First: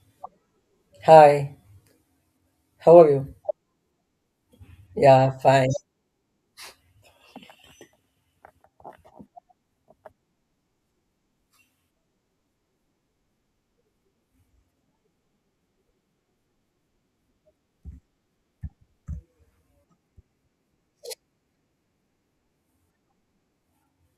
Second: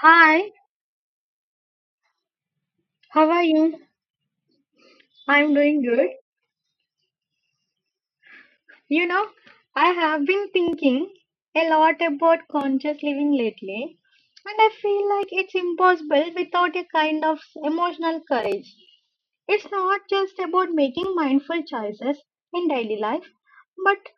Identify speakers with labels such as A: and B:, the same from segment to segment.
A: Hi,
B: Hi, how are
A: how
B: you?
A: are you?
B: Yeah,
A: I'm
B: fine.
A: doing good. You know, I have been thinking a lot about conscious living lately, and I feel like it's impossible without a kind of emotional courage. It's not just about making mindful choices in daily life, but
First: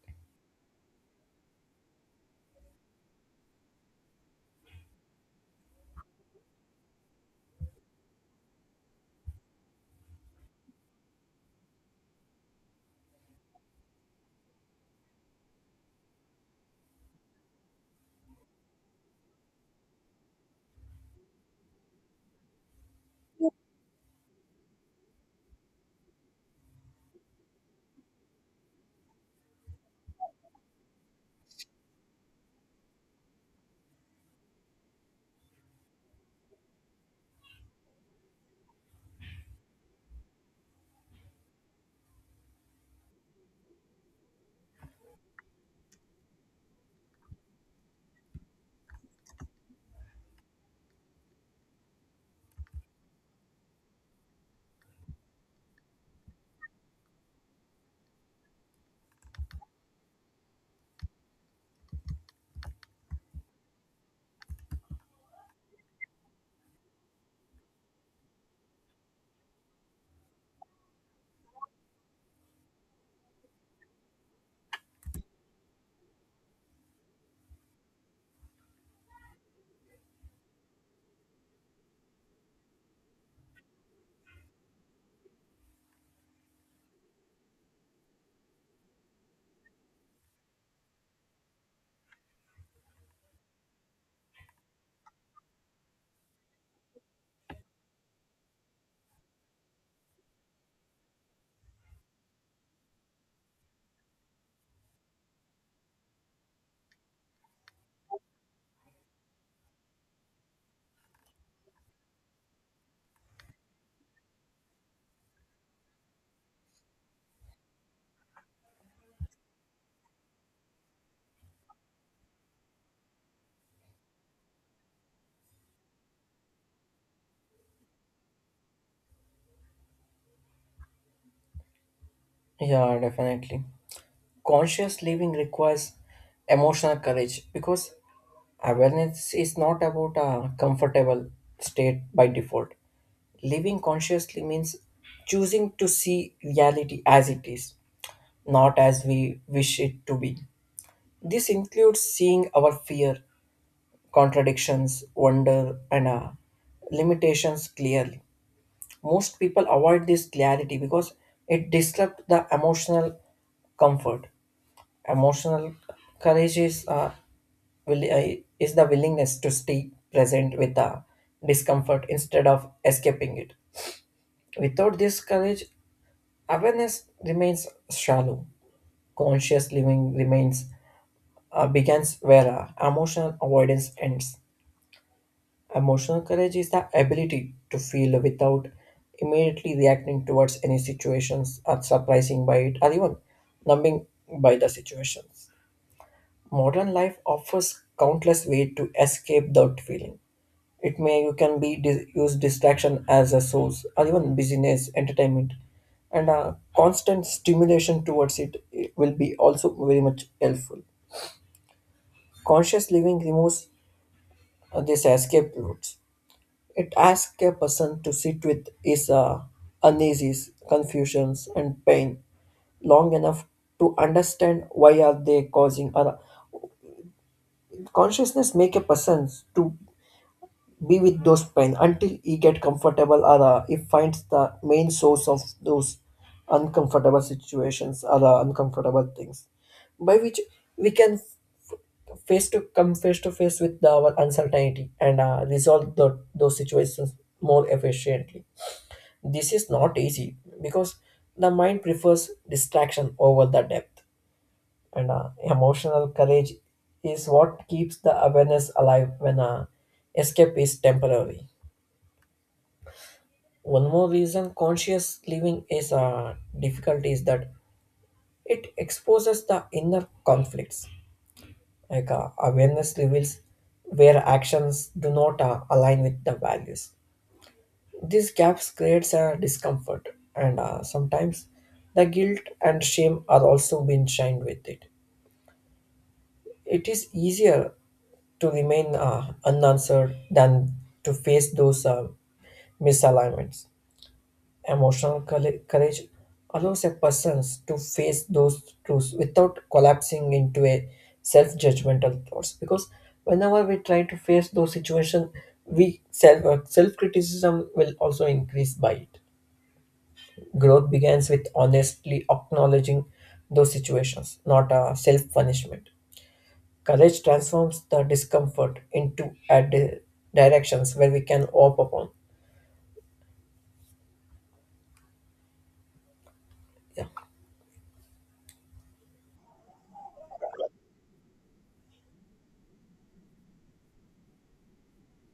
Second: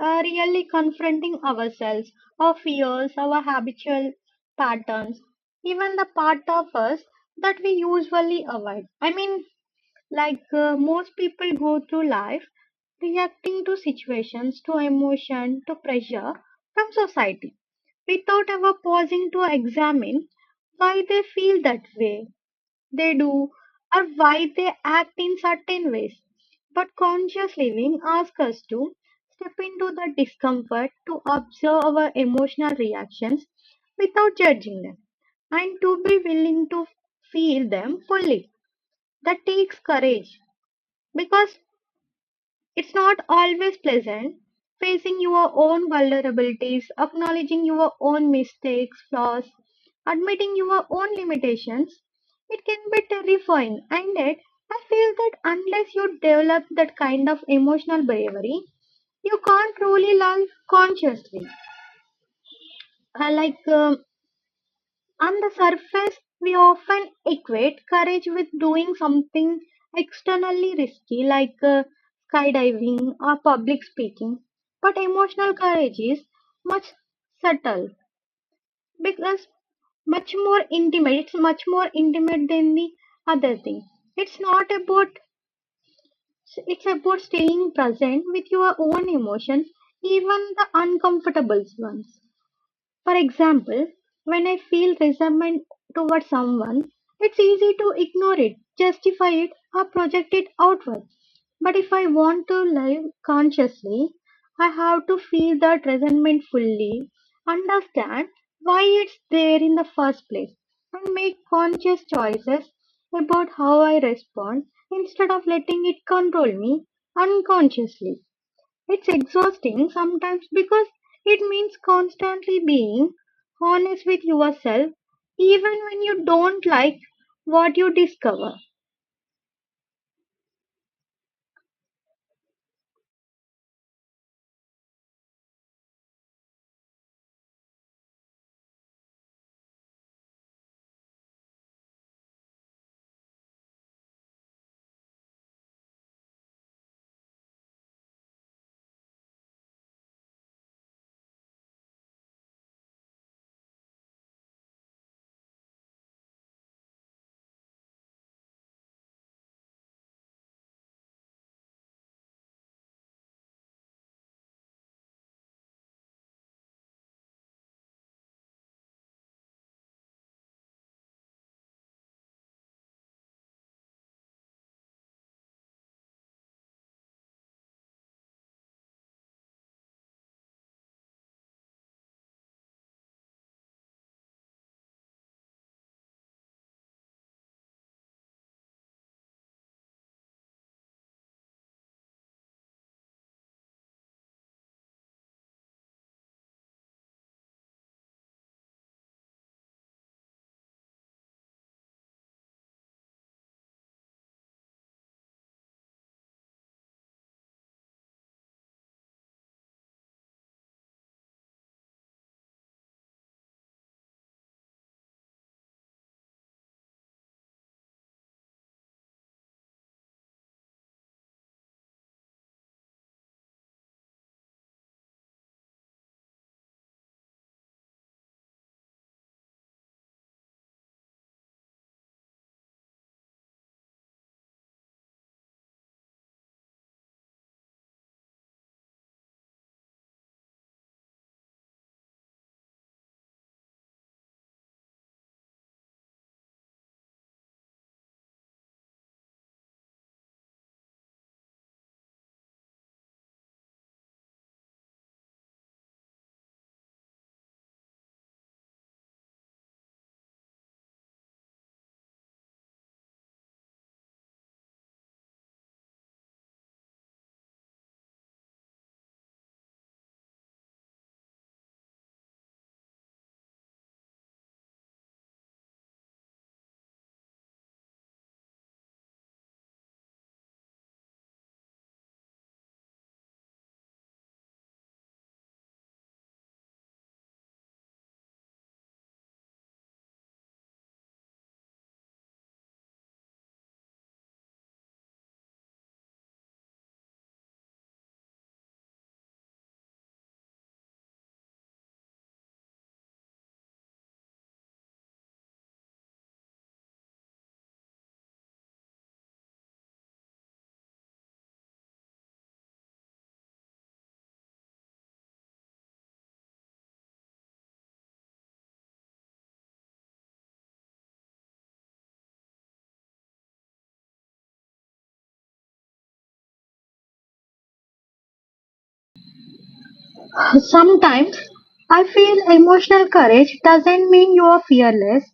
A: really confronting ourselves, our fears, our habitual patterns, even the part of us that we usually avoid. I mean, like most people go through life reacting to situations, to emotion, to pressure from society without ever pausing to examine why they feel that way they do or why they act in certain ways. But conscious living asks us to step into the discomfort to observe our emotional reactions without judging them and to be willing to feel them fully. That takes courage because it's not always pleasant facing your own vulnerabilities, acknowledging your own mistakes, flaws, admitting your own limitations. It can be terrifying, and yet I feel that unless you develop that kind of emotional bravery, you can't truly learn consciously. I like On the surface, we often equate courage with doing something externally risky like skydiving or public speaking. But emotional courage is much subtle because much more intimate. It's much more intimate than the other thing. It's not about, it's about staying present with your own emotions, even the uncomfortable ones. For example, when I feel resentment toward someone, it's easy to ignore it, justify it, or project it outward. But if I want to live consciously, I have to feel that resentment fully, understand why it's there in the first place, and make conscious choices about how I respond instead of letting it control me unconsciously. It's exhausting sometimes because it means constantly being honest with yourself, even when you don't like what you discover.
B: Yeah, definitely. Conscious living requires emotional courage because awareness is not about a comfortable state by default. Living consciously means choosing to see reality as it is, not as we wish it to be. This includes seeing our fear, contradictions, wonder, and limitations clearly. Most people avoid this clarity because it disrupts the emotional comfort. Emotional courage is is the willingness to stay present with the discomfort instead of escaping it. Without this courage, awareness remains shallow. Conscious living remains begins where emotional avoidance ends. Emotional courage is the ability to feel without immediately reacting towards any situations or surprising by it or even numbing by the situations. Modern life offers countless ways to escape that feeling. It may You can use distraction as a source, or even busyness, entertainment, and a constant stimulation towards it will be also very much helpful. Conscious living removes these escape routes. It asks a person to sit with his uneases, confusions, and pain long enough to understand why are they causing. Or consciousness make a person to be with those pain until he get comfortable, or he finds the main source of those uncomfortable situations, or uncomfortable things, by which we can face to come face to face with our uncertainty and resolve those situations more efficiently. This is not easy because the mind prefers distraction over the depth, and emotional courage is what keeps the awareness alive when escape is temporary. One more reason conscious living is difficult is that it exposes the inner conflicts. Awareness reveals where actions do not align with the values. These gaps creates a discomfort, and sometimes the guilt and shame are also being shined with it. It is easier to remain unanswered than to face those misalignments. Emotional courage allows a person to face those truths without collapsing into a self-judgmental thoughts. Because whenever we try to face those situations, we self self-criticism will also increase by it. Growth begins with honestly acknowledging those situations, not a self punishment. Courage transforms the discomfort into directions where we can hope upon. Yeah,
A: Sometimes I feel emotional courage doesn't mean you are fearless.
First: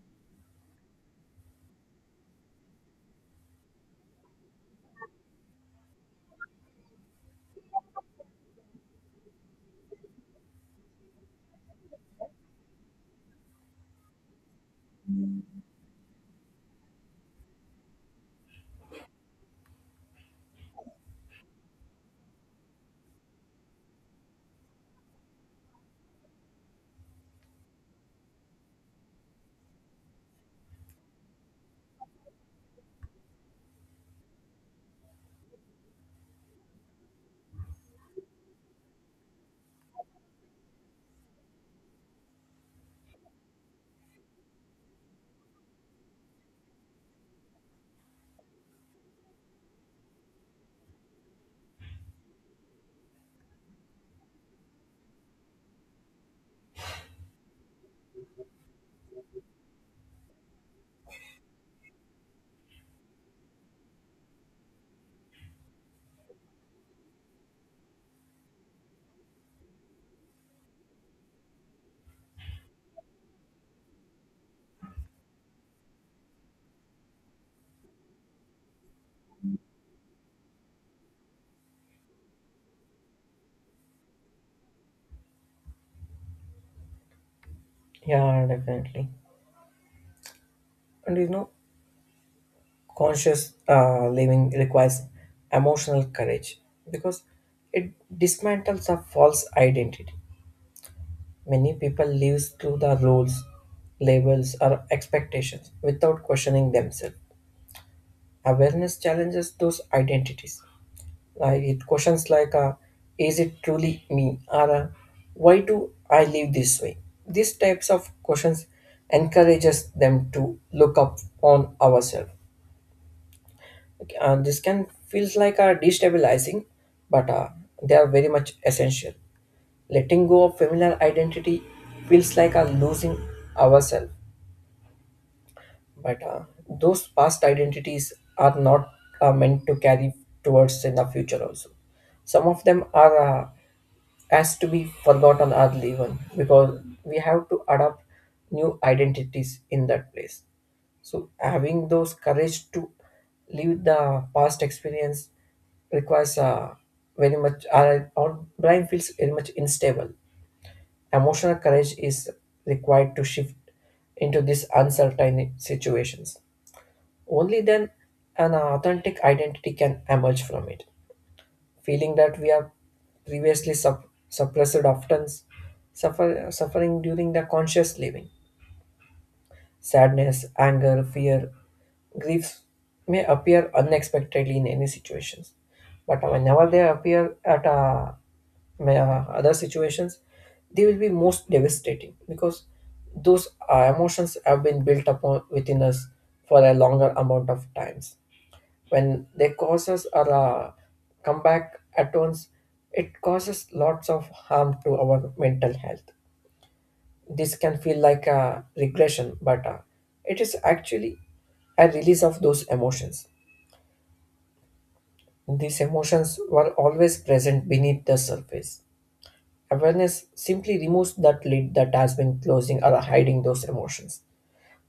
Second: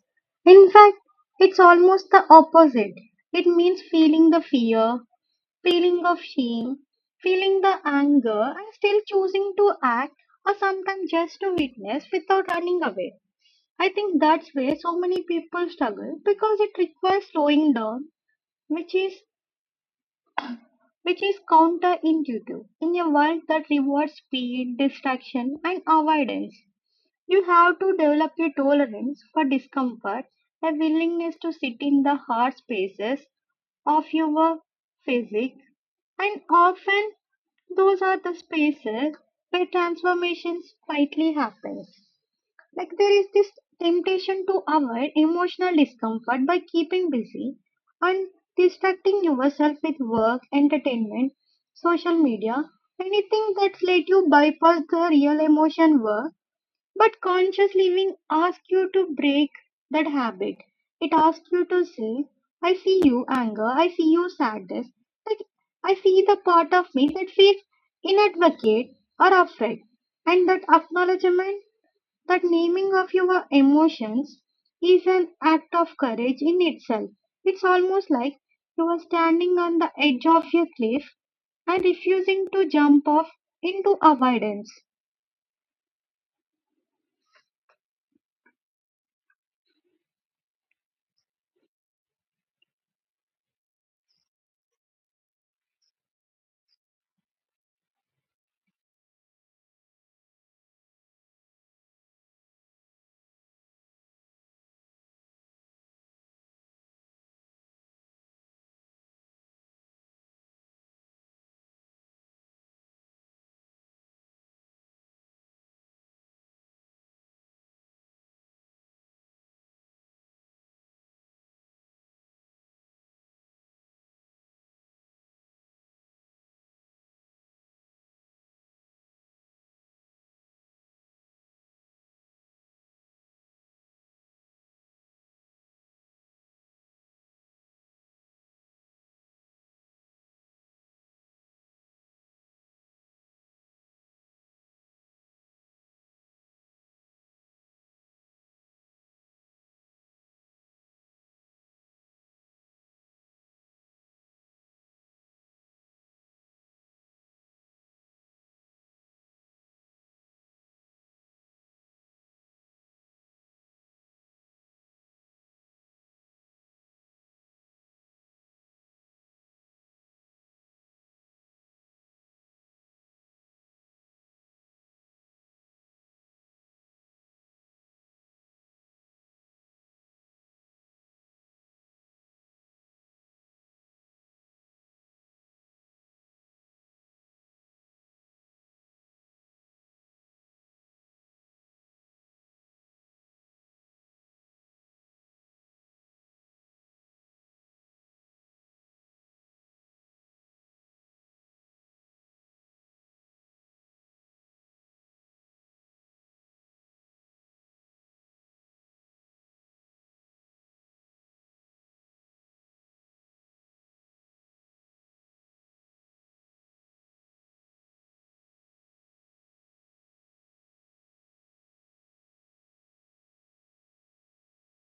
A: In fact, it's almost the opposite. It means feeling the fear, feeling of shame, feeling the anger, and still choosing to act or sometimes just to witness without running away. I think that's where so many people struggle because it requires slowing down, which is which is counterintuitive. In a world that rewards speed, distraction, and avoidance, you have to develop a tolerance for discomfort, a willingness to sit in the hard spaces of your physique, and often those are the spaces where transformations quietly happen. Like there is this temptation to avoid emotional discomfort by keeping busy and distracting yourself with work, entertainment, social media, anything that let you bypass the real emotion work. But conscious living asks you to break that habit. It asks you to say, I see you anger, I see you sadness, like I see the part of me that feels inadvocate or afraid. And that acknowledgement, that naming of your emotions is an act of courage in itself. It's almost like you are standing on the edge of a cliff and refusing to jump off into avoidance.
B: yeah, definitely. And you know, conscious living requires emotional courage because it dismantles a false identity. Many people live through the roles, labels, or expectations without questioning themselves. Awareness challenges those identities. Like, it questions like, "Is it truly me?" Or "Why do I live this way?" These types of questions encourages them to look up on ourselves. Okay, and this can feels like a destabilizing, but they are very much essential. Letting go of familiar identity feels like a losing ourselves, but those past identities are not meant to carry towards in the future also. Some of them are has to be forgotten or even, because we have to adopt new identities in that place. So having those courage to leave the past experience requires very much our brain feels very much unstable. Emotional courage is required to shift into these uncertain situations. Only then an authentic identity can emerge from it, feeling that we are previously suppressed often suffering during the conscious living. Sadness, anger, fear, griefs may appear unexpectedly in any situations, but whenever they appear at a other situations, they will be most devastating because those emotions have been built upon within us for a longer amount of times. When they causes or come back at once, it causes lots of harm to our mental health. This can feel like a regression, but it is actually a release of those emotions. These emotions were always present beneath the surface. Awareness simply removes that lid that has been closing or hiding those emotions,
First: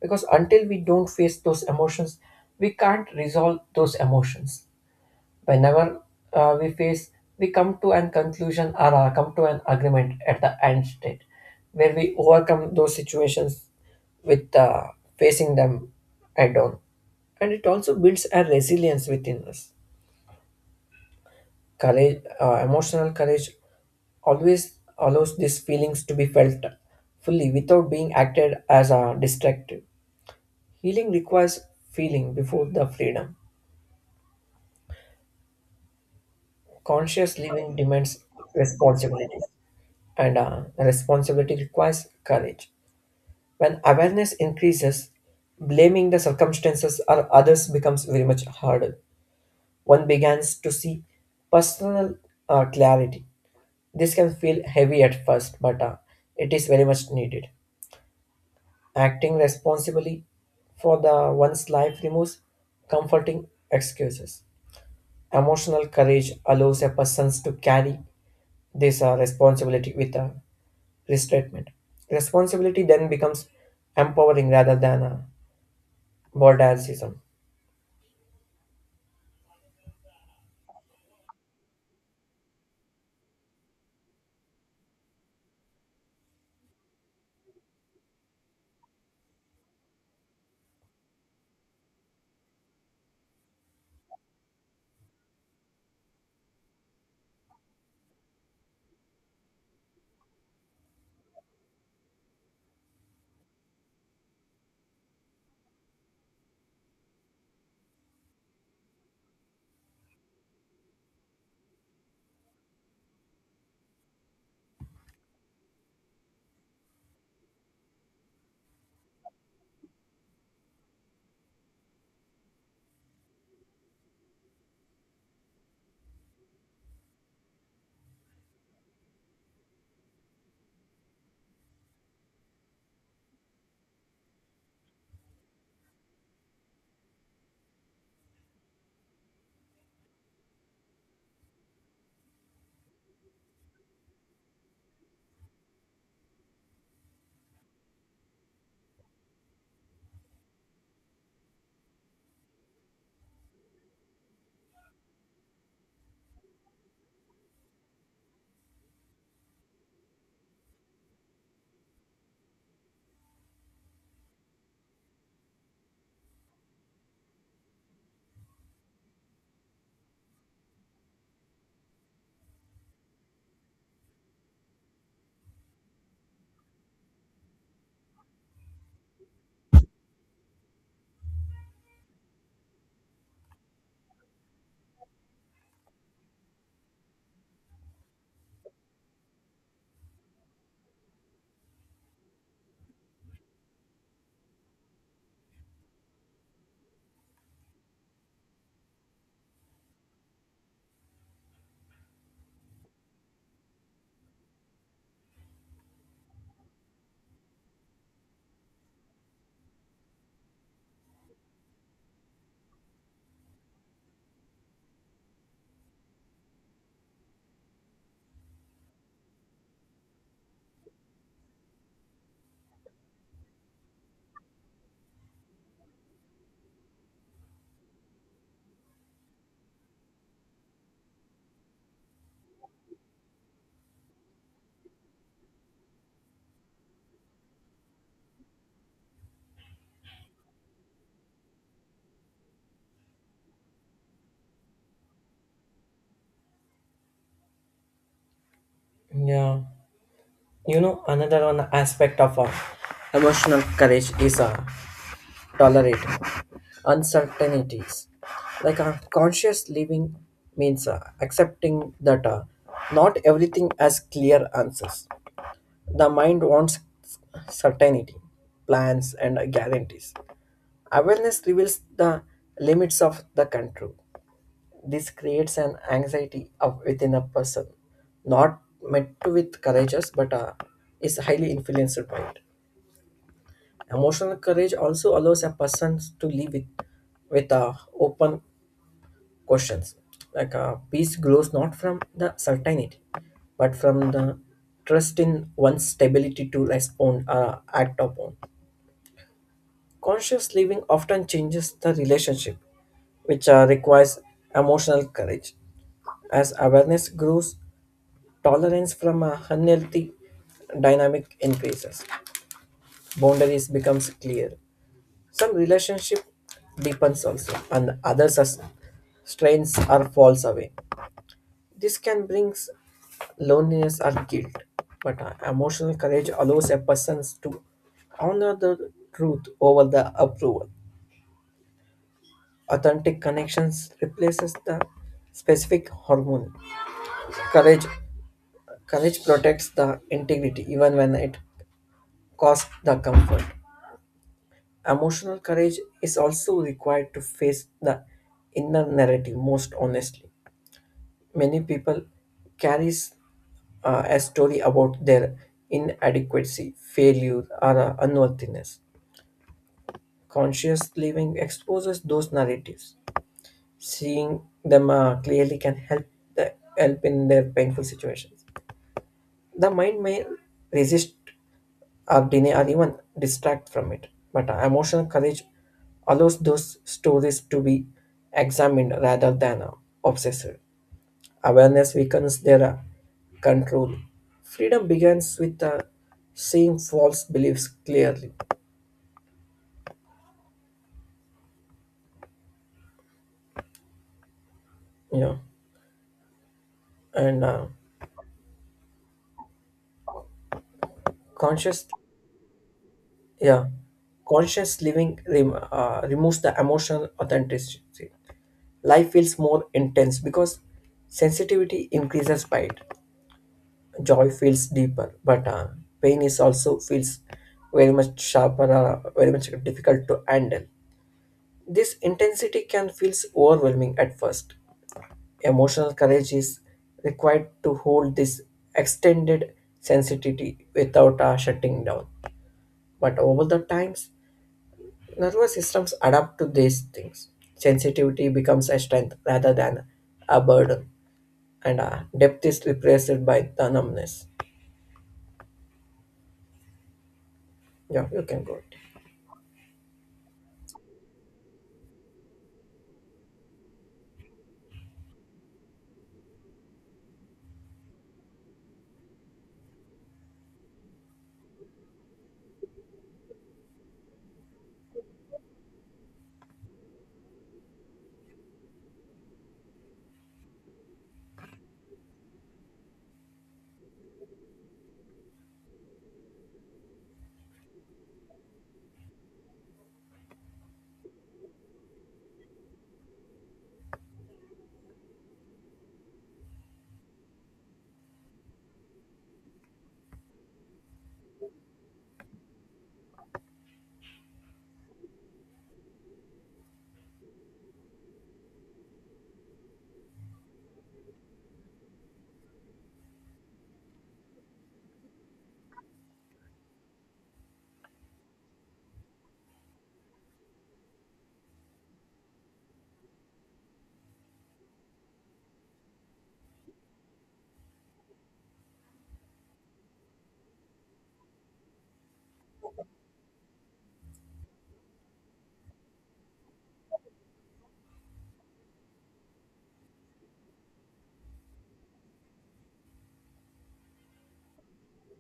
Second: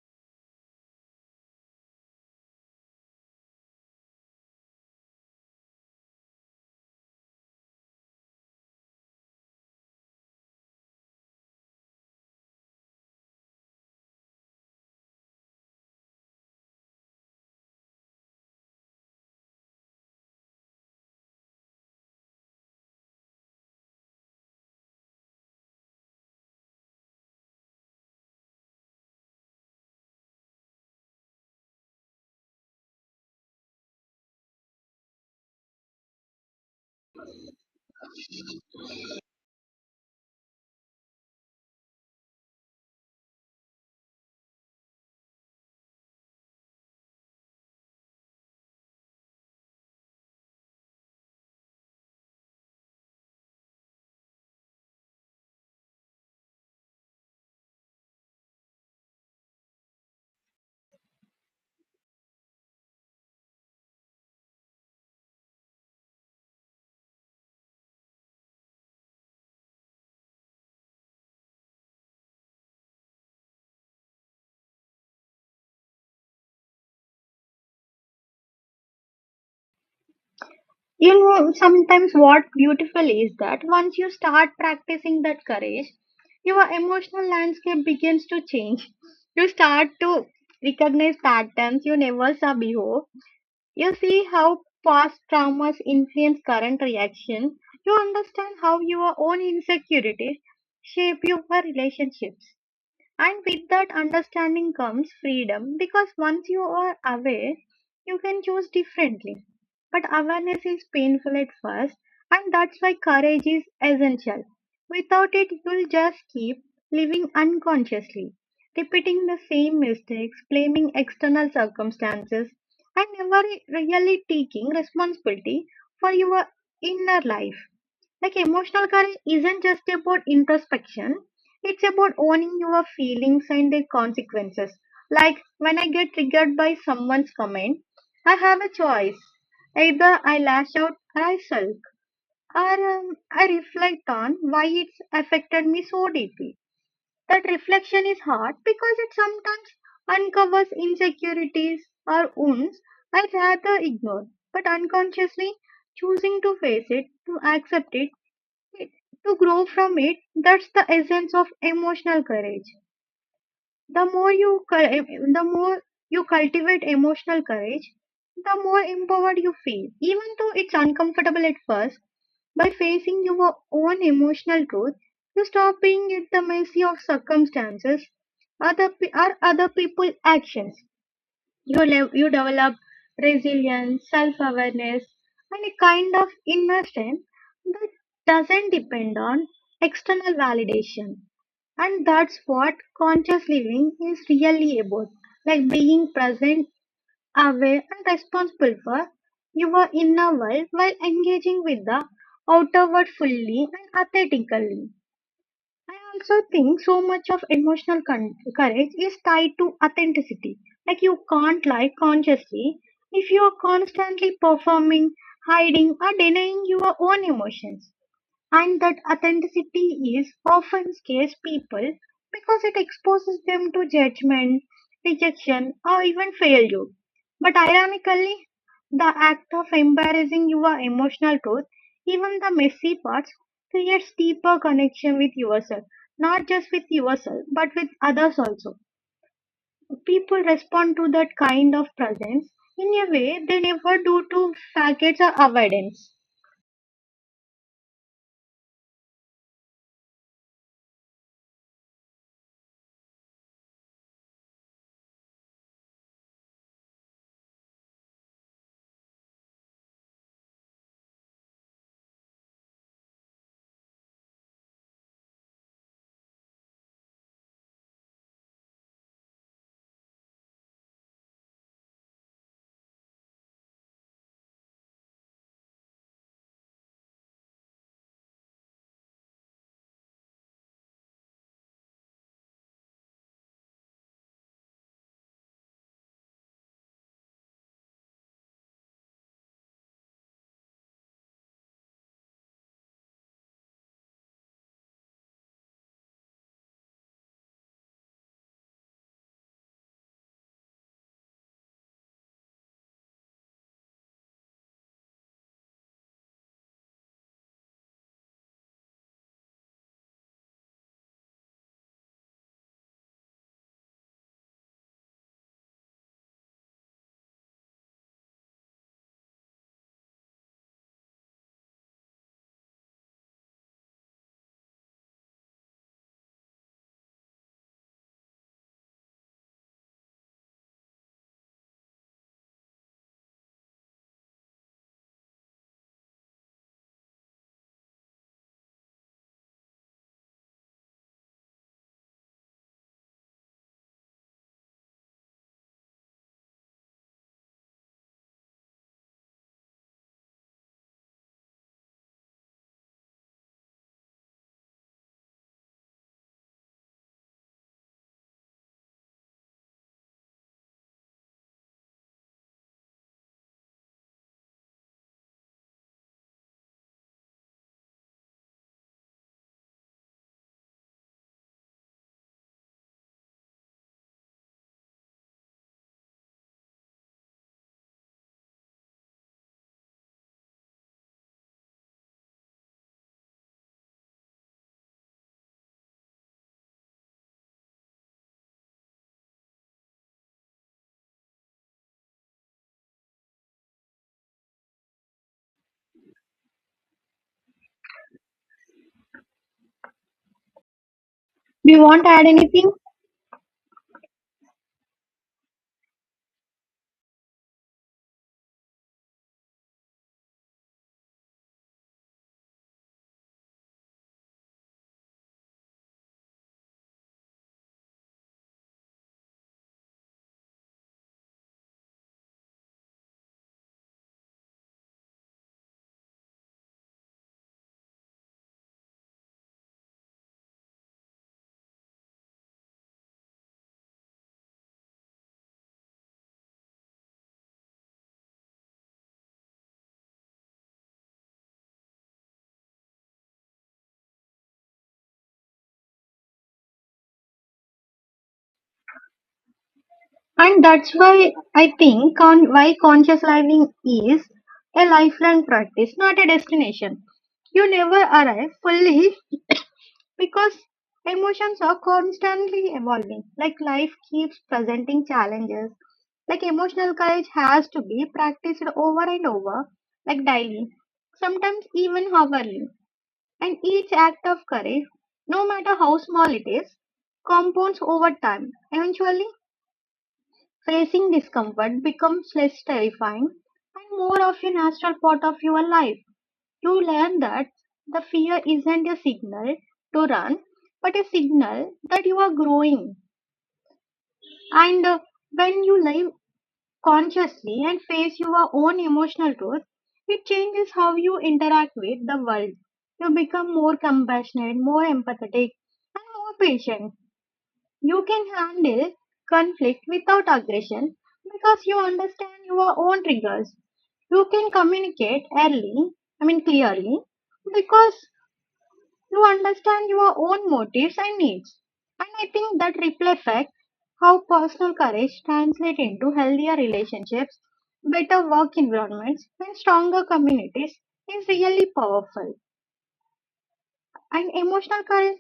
B: because until we don't face those emotions, we can't resolve those emotions. Whenever uh, we face we come to an conclusion, or come to an agreement at the end state where we overcome those situations with facing them head on, and it also builds a resilience within us. Courage Emotional courage always allows these feelings to be felt fully without being acted as a destructive. Healing requires feeling before the freedom. Conscious living demands responsibility, and responsibility requires courage. When awareness increases, blaming the circumstances or others becomes very much harder. One begins to see personal clarity. This can feel heavy at first, but it is very much needed. Acting responsibly for the one's life removes comforting excuses. Emotional courage allows a person to carry this responsibility with restatement. Responsibility then becomes empowering rather than a burdensome.
A: You know, sometimes what beautiful is that once you start practicing that courage, your emotional landscape begins to change. You start to recognize patterns you never saw before. You see how past traumas influence current reactions. You understand how your own insecurities shape your relationships. And with that understanding comes freedom because once you are aware, you can choose differently. But awareness is painful at first, and that's why courage is essential. Without it, you'll just keep living unconsciously, repeating the same mistakes, blaming external circumstances, and never really taking responsibility for your inner life. Like emotional courage isn't just about introspection, it's about owning your feelings and their consequences. Like when I get triggered by someone's comment, I have a choice. Either I lash out or I sulk, or I reflect on why it's affected me so deeply. That reflection is hard because it sometimes uncovers insecurities or wounds I'd rather ignore, but unconsciously choosing to face it, to accept it, it- to grow from it, that's the essence of emotional courage. The more you cultivate emotional courage, the more empowered you feel, even though it's uncomfortable at first. By facing your own emotional truth, you stop being at the mercy of circumstances, or other people's actions. You develop resilience, self awareness, and a kind of inner strength that doesn't depend on external validation. And that's what conscious living is really about, like being present, aware, and responsible for your inner world while engaging with the outer world fully and authentically. I also think so much of courage is tied to authenticity. Like you can't lie consciously if you are constantly performing, hiding, or denying your own emotions, and that authenticity is often scares people because it exposes them to judgment, rejection, or even failure. But ironically, the act of embarrassing your emotional truth, even the messy parts, creates deeper connection with yourself. Not just with yourself, but with others also. People respond to that kind of presence in a way they never do to facets or avoidance.
B: Yeah, you know, another one aspect of emotional courage is tolerating uncertainties. Conscious living means accepting that not everything has clear answers. The mind wants certainty, plans, and guarantees. Awareness reveals the limits of the control. This creates an anxiety of within a person, not met with courageous, but is highly influenced by it. Emotional courage also allows a person to live with with uh, open questions. Peace grows not from the certainty, but from the trust in one's stability to respond or act upon. Conscious living often changes the relationship, which requires emotional courage. As awareness grows, tolerance from a unhealthy dynamic increases. Boundaries becomes clear. Some relationship deepens also, and others as strains or falls away. This can bring loneliness or guilt, but emotional courage allows a person to honor the truth over the approval. Authentic connections replaces the specific hormone. Courage, Courage protects the integrity even when it costs the comfort. Emotional courage is also required to face the inner narrative most honestly. Many people carries a story about their inadequacy, failure, or unworthiness. Conscious living exposes those narratives. Seeing them clearly can help help in their painful situations. The mind may resist or deny or even distract from it. But emotional courage allows those stories to be examined rather than obsessed. Awareness weakens their control. Freedom begins with seeing false beliefs clearly. You know, and
A: Do you
B: conscious,
A: want to add anything?
B: yeah, conscious living removes the emotional authenticity. Life feels more intense because sensitivity increases by it. Joy feels deeper, but pain is also feels very much sharper, very much difficult to handle. This intensity can feel overwhelming at first. Emotional courage is required to hold this extended sensitivity without shutting down. But over the times, nervous systems adapt to these things. Sensitivity becomes a strength rather than a burden, and depth is replaced by the numbness. Yeah, you can go.
A: And that's why I think why conscious living is a lifelong practice, not a destination. You never arrive fully because emotions are constantly evolving. Like life keeps presenting challenges. Like emotional courage has to be practiced over and over, like daily, sometimes even hourly. And each act of courage, no matter how small it is, compounds over time. Eventually, facing discomfort becomes less terrifying and more of a natural part of your life. You learn that the fear isn't a signal to run, but a signal that you are growing. And When you live consciously and face your own emotional truth, it changes how you interact with the world. You become more compassionate, more empathetic, and more patient. You can handle conflict without aggression because you understand your own triggers. You can communicate early, I mean clearly, because you understand your own motives and needs. And I think that ripple effect, how personal courage translates into healthier relationships, better work environments, and stronger communities is really powerful. And emotional courage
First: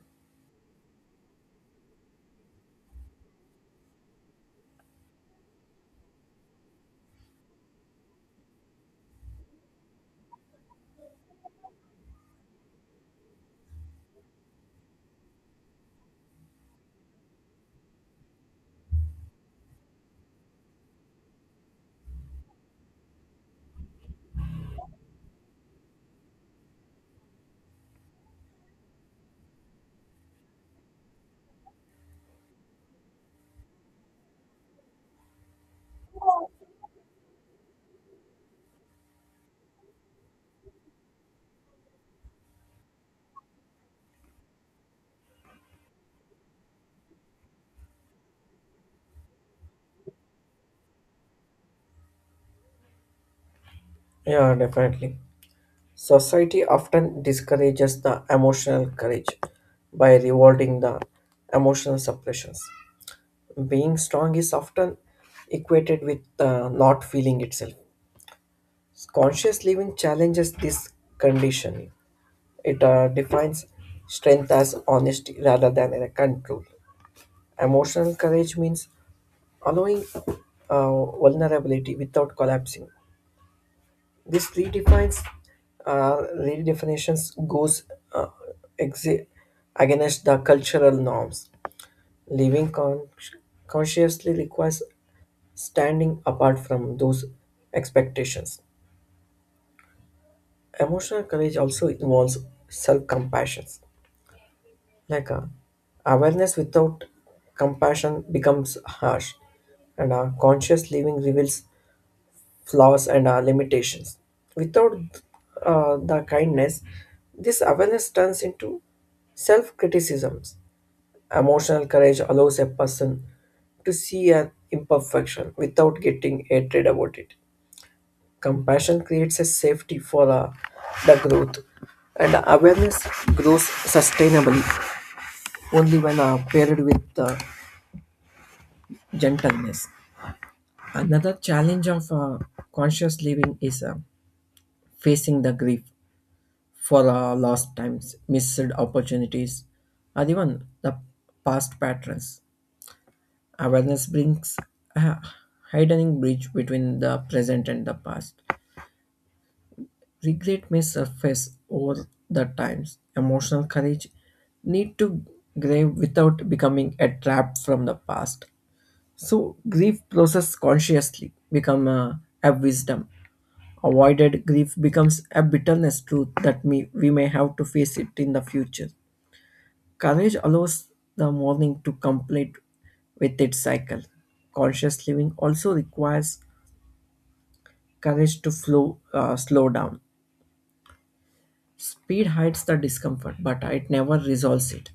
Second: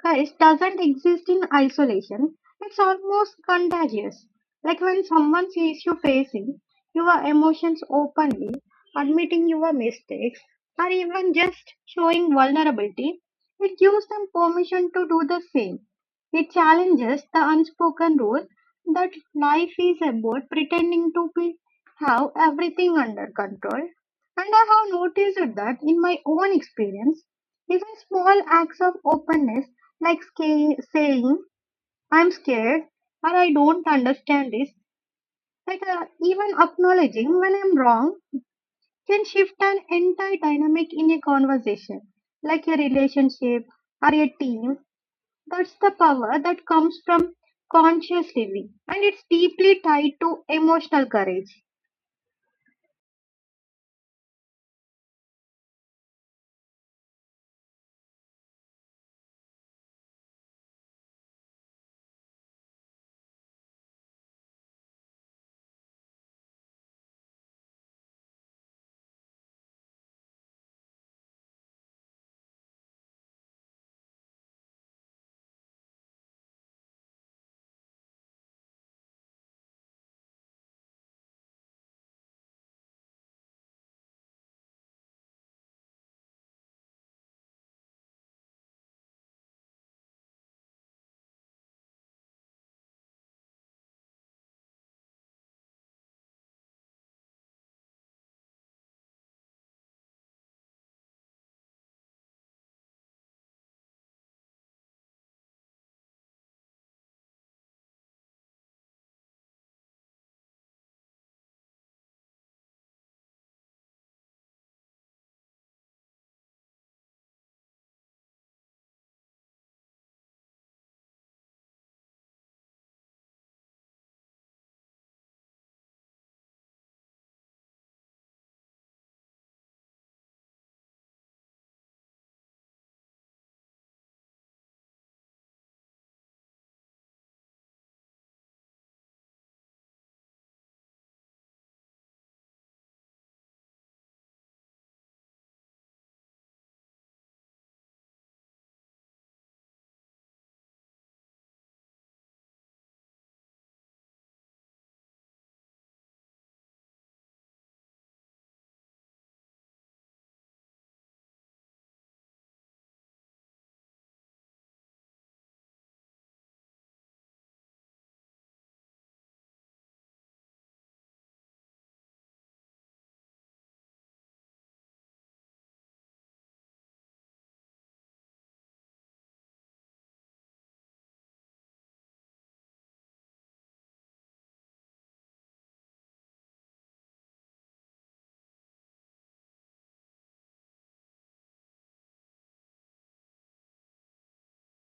A: Courage doesn't exist in isolation. It's almost contagious. Like when someone sees you facing your emotions openly, admitting your mistakes, or even just showing vulnerability, it gives them permission to do the same. It challenges the unspoken rule that life is about pretending to be have everything under control. And I have noticed that in my own experience, even small acts of openness like sca- saying, I'm scared or I don't understand this, like even acknowledging when I'm wrong can shift an entire dynamic in a conversation, like a relationship or a team. That's the power that comes from conscious living, and it's deeply tied to emotional courage.
B: Yeah, definitely. Society often discourages the emotional courage by rewarding the emotional suppressions. Being strong is often equated with not feeling itself. Conscious living challenges this conditioning. It defines strength as honesty rather than a control. Emotional courage means allowing vulnerability without collapsing. This redefines redefinitions goes uh, exe- against the cultural norms. Living con- consciously requires standing apart from those expectations. Emotional courage also involves self-compassion. Like uh, Awareness without compassion becomes harsh, and conscious living reveals flaws, and our limitations. Without the kindness, this awareness turns into self criticisms. Emotional courage allows a person to see an imperfection without getting hatred about it. Compassion creates a safety for the growth, and awareness grows sustainably only when paired with gentleness. Another challenge of conscious living is facing the grief. For lost times, missed opportunities, or even the past patterns. Awareness brings a widening bridge between the present and the past. Regret may surface over the times. Emotional courage need to grieve without becoming a trap from the past. So grief process consciously become a wisdom. Avoided grief becomes a bitterness truth that we may have to face it in the future. Courage allows the morning to complete with its cycle. Conscious living also requires courage to slow down. Speed hides the discomfort, but it never resolves it.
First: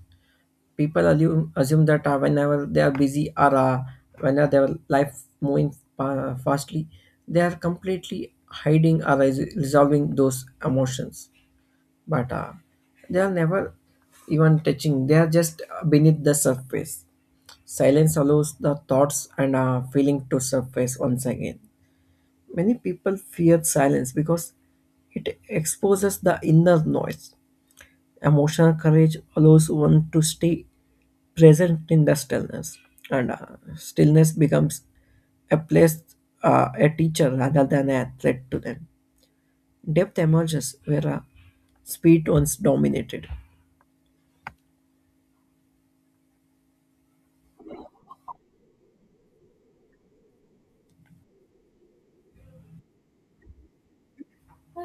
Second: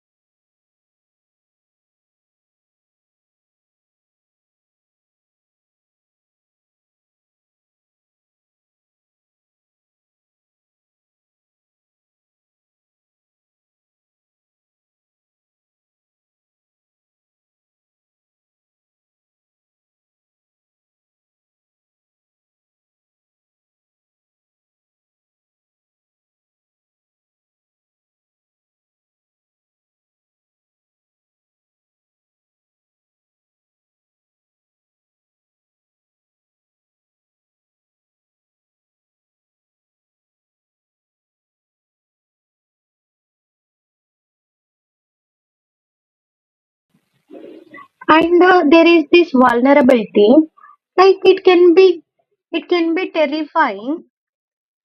B: People assume that whenever they are busy, or whenever their life moving fastly, they are completely hiding or resolving those emotions. But they are never even touching. They are just beneath the surface. Silence allows the thoughts and feeling to surface once again. Many people fear silence because it exposes the inner noise. Emotional courage allows one to stay present in the stillness, and stillness becomes a place, a teacher rather than a threat to them. Depth emerges where speed once dominated.
A: And There is this vulnerability, like it can be terrifying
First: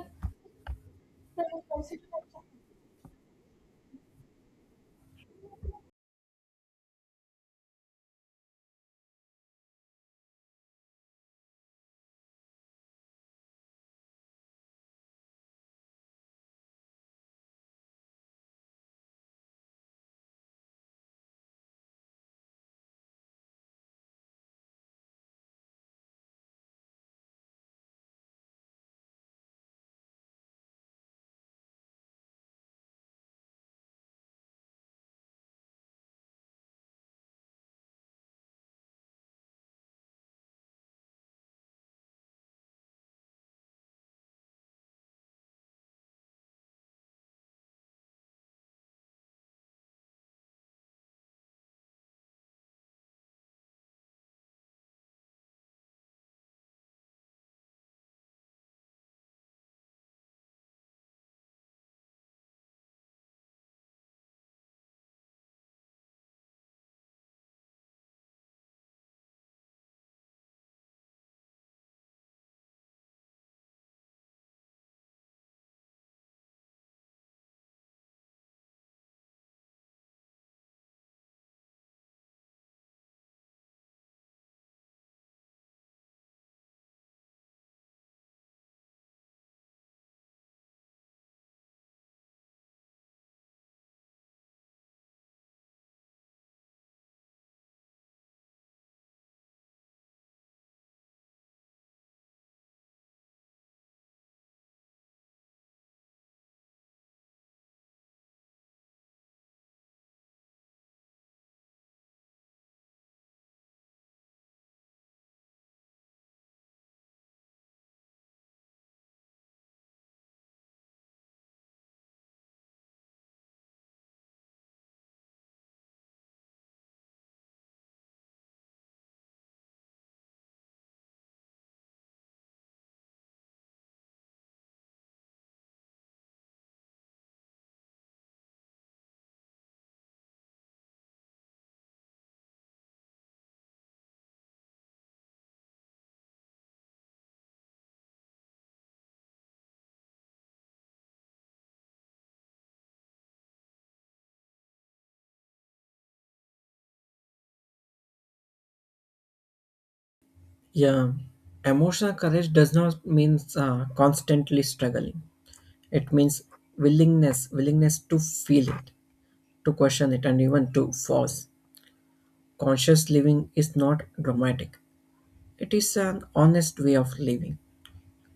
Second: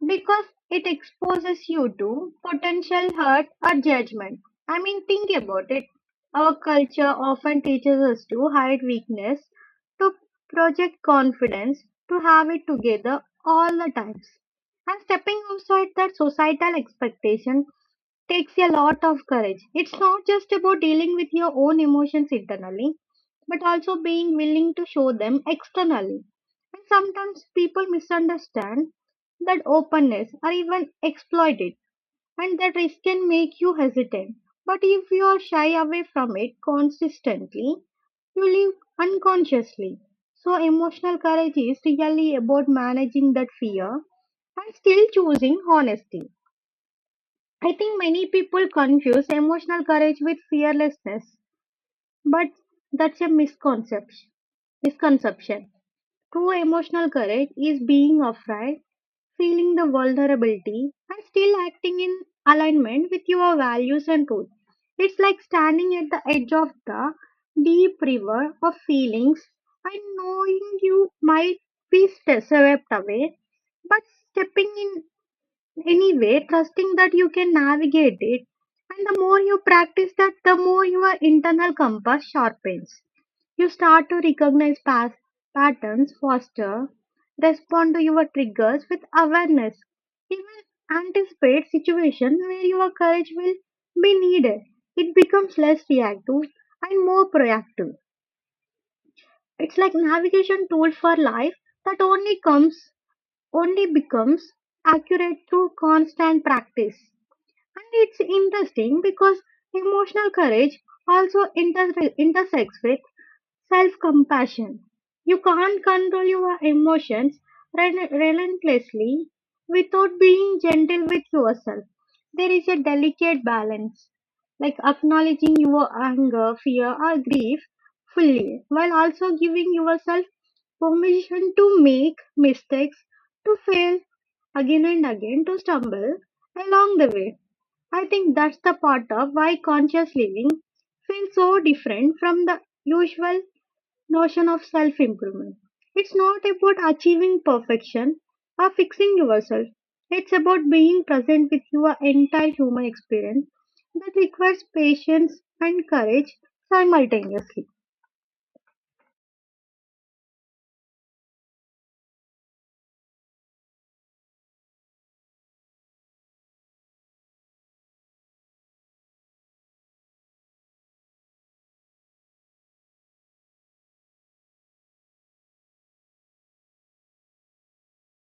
A: because it exposes you to potential hurt or judgment. I mean, think about it. Our culture often teaches us to hide weakness, to project confidence, to have it together all the times. And stepping outside that societal expectation takes a lot of courage. It's not just about dealing with your own emotions internally, but also being willing to show them externally. And sometimes people misunderstand that openness or even exploit it, and that risk can make you hesitant. But if you are shy away from it consistently, you live unconsciously. So, emotional courage is really about managing that fear and still choosing honesty. I think many people confuse emotional courage with fearlessness, but that's a misconception. Misconception True emotional courage is being afraid, feeling the vulnerability, and still acting in alignment with your values and truth. It's like standing at the edge of the deep river of feelings and knowing you might be swept away, but stepping in anyway, trusting that you can navigate it. And the more you practice that, the more your internal compass sharpens. You start to recognize past patterns faster, respond to your triggers with awareness, even anticipate situations where your courage will be needed. It becomes less reactive and more proactive. It's like navigation tool for life that only becomes accurate through constant practice. And it's interesting because emotional courage also intersects with self compassion. You can't control your emotions relentlessly without being gentle with yourself. There is a delicate balance, like acknowledging your anger, fear, or grief fully, while also giving yourself permission to make mistakes, to fail again and again, to stumble along the way. I think that's the part of why conscious living feels so different from the usual notion of self improvement. It's not about achieving perfection or fixing yourself. It's about being present with your entire human experience that requires patience and courage simultaneously.
B: Yeah, emotional courage does not mean constantly struggling. It means willingness to feel it, to question it, and even to force. Conscious living is not dramatic, it is an honest way of living.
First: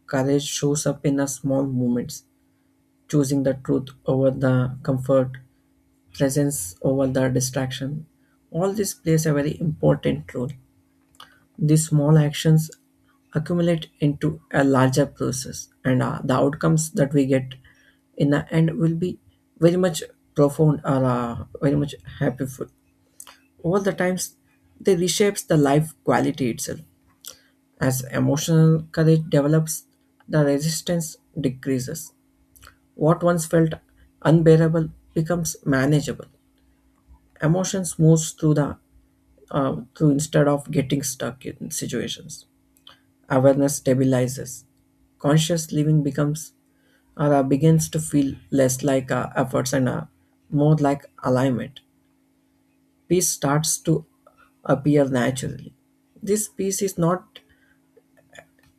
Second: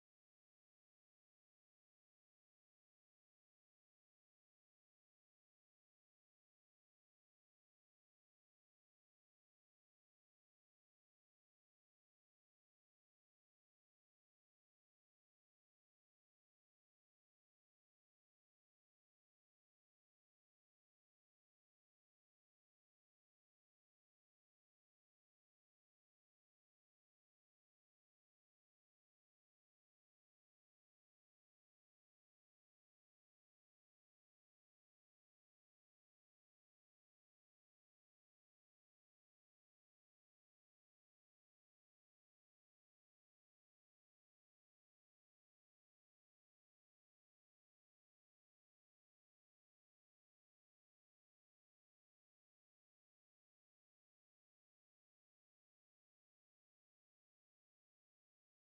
B: Courage shows up in the small moments: choosing the truth over the comfort, presence over the distraction. All this plays a very important role. These small actions accumulate into a larger process, and the outcomes that we get in the end will be very much profound, or very much happyful. Over the times, they reshapes the life quality itself. As emotional courage develops, the resistance decreases. What once felt unbearable becomes manageable. Emotions moves through the through instead of getting stuck in situations. Awareness stabilizes. Conscious living becomes or begins to feel less like efforts and more like alignment. Peace starts to appear naturally. This peace is not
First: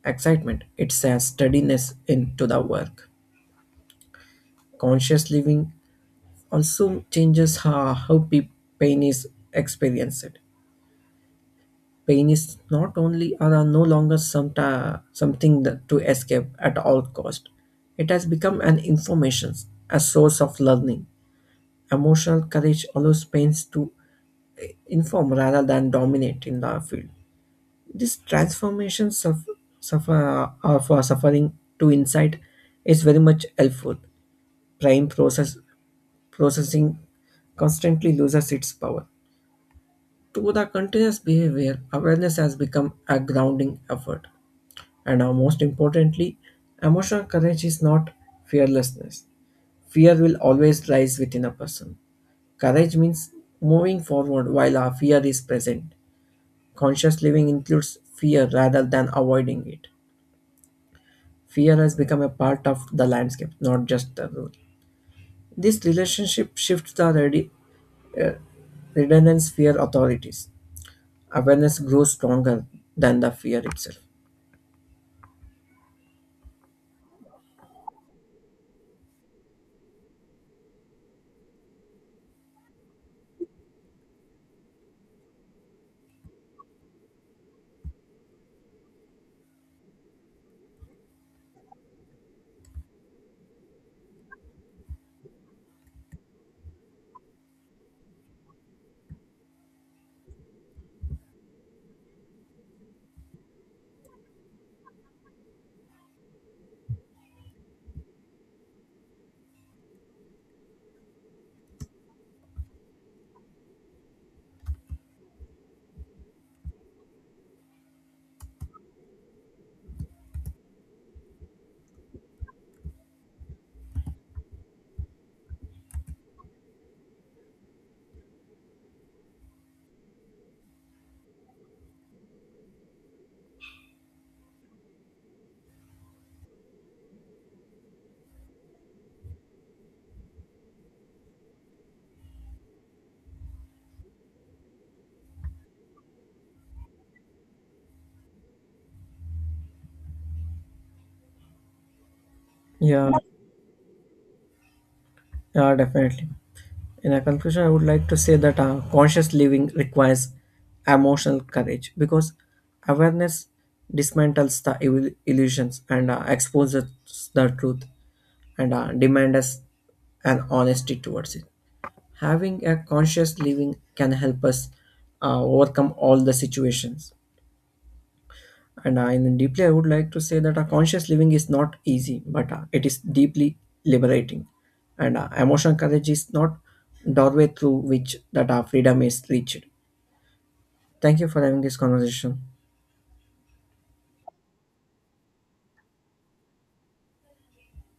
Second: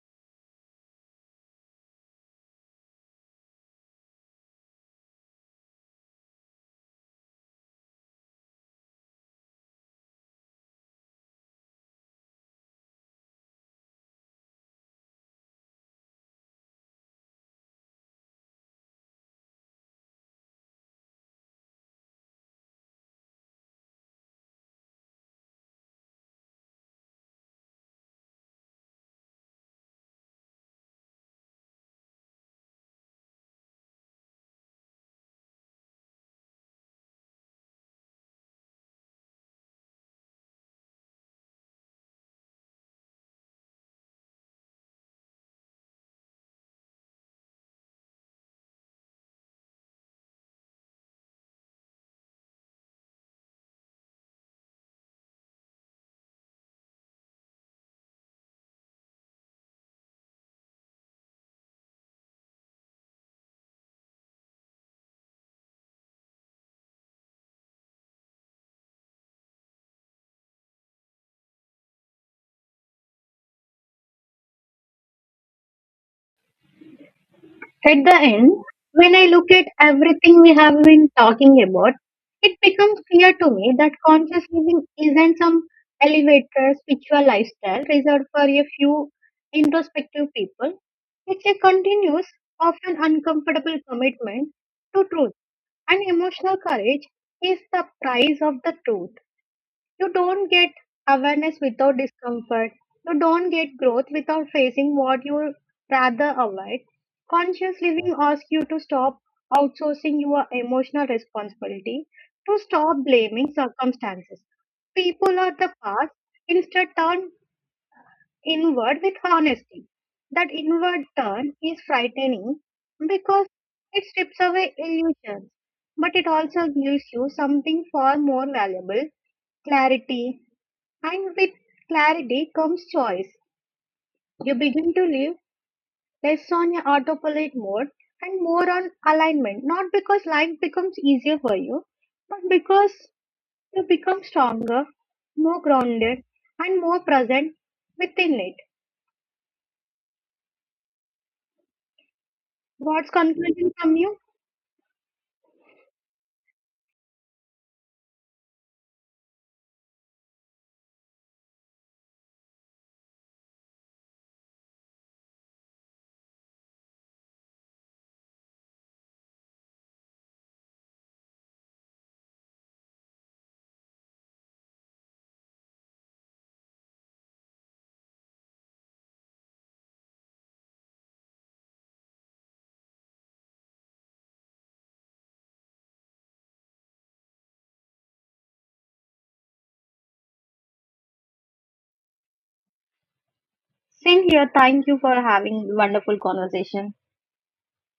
B: excitement, it's a steadiness into the work. Conscious living also changes how pain is experienced. Pain is not only or are no longer some something that to escape at all cost. It has become an information, a source of learning. Emotional courage allows pains to inform rather than dominate in the field. This transformation of, suffering to insight is very much helpful. Prime process Processing constantly loses its power. To the continuous behavior, awareness has become a grounding effort. And most importantly, emotional courage is not fearlessness. Fear will always rise within a person. Courage means moving forward while our fear is present. Conscious living includes fear rather than avoiding it. Fear has become a part of the landscape, not just the rule. This relationship shifts redundance fear authorities. Awareness grows stronger than the fear itself.
A: At the end, when I look at everything we have been talking about, it becomes clear to me that conscious living isn't some elevator spiritual lifestyle reserved for a few introspective people. It's a continuous, often uncomfortable commitment to truth, and emotional courage is the price of the truth. You don't get awareness without discomfort. You don't get growth without facing what you rather avoid. Conscious living asks you to stop outsourcing your emotional responsibility, to stop blaming circumstances, people or the past, instead turn inward with honesty. That inward turn is frightening because it strips away illusions, but it also gives you something far more valuable, clarity, and with clarity comes choice. You begin to live less on your autopilot mode and more on alignment, not because life becomes easier for you, but because you become stronger, more grounded, and more present within it. What's
B: Yeah,
A: concluding from you?
B: yeah, definitely. In a conclusion, I would like to say that conscious living requires emotional courage because awareness dismantles the illusions, and exposes the truth, and demand us an honesty towards it. Having a conscious living can help us overcome all the situations. And in deeply, I would like to say that a conscious living is not easy, but it is deeply liberating. And emotional courage is not doorway through which that our freedom is reached. Thank you for having this conversation.
A: Same here. Thank you for having wonderful conversation.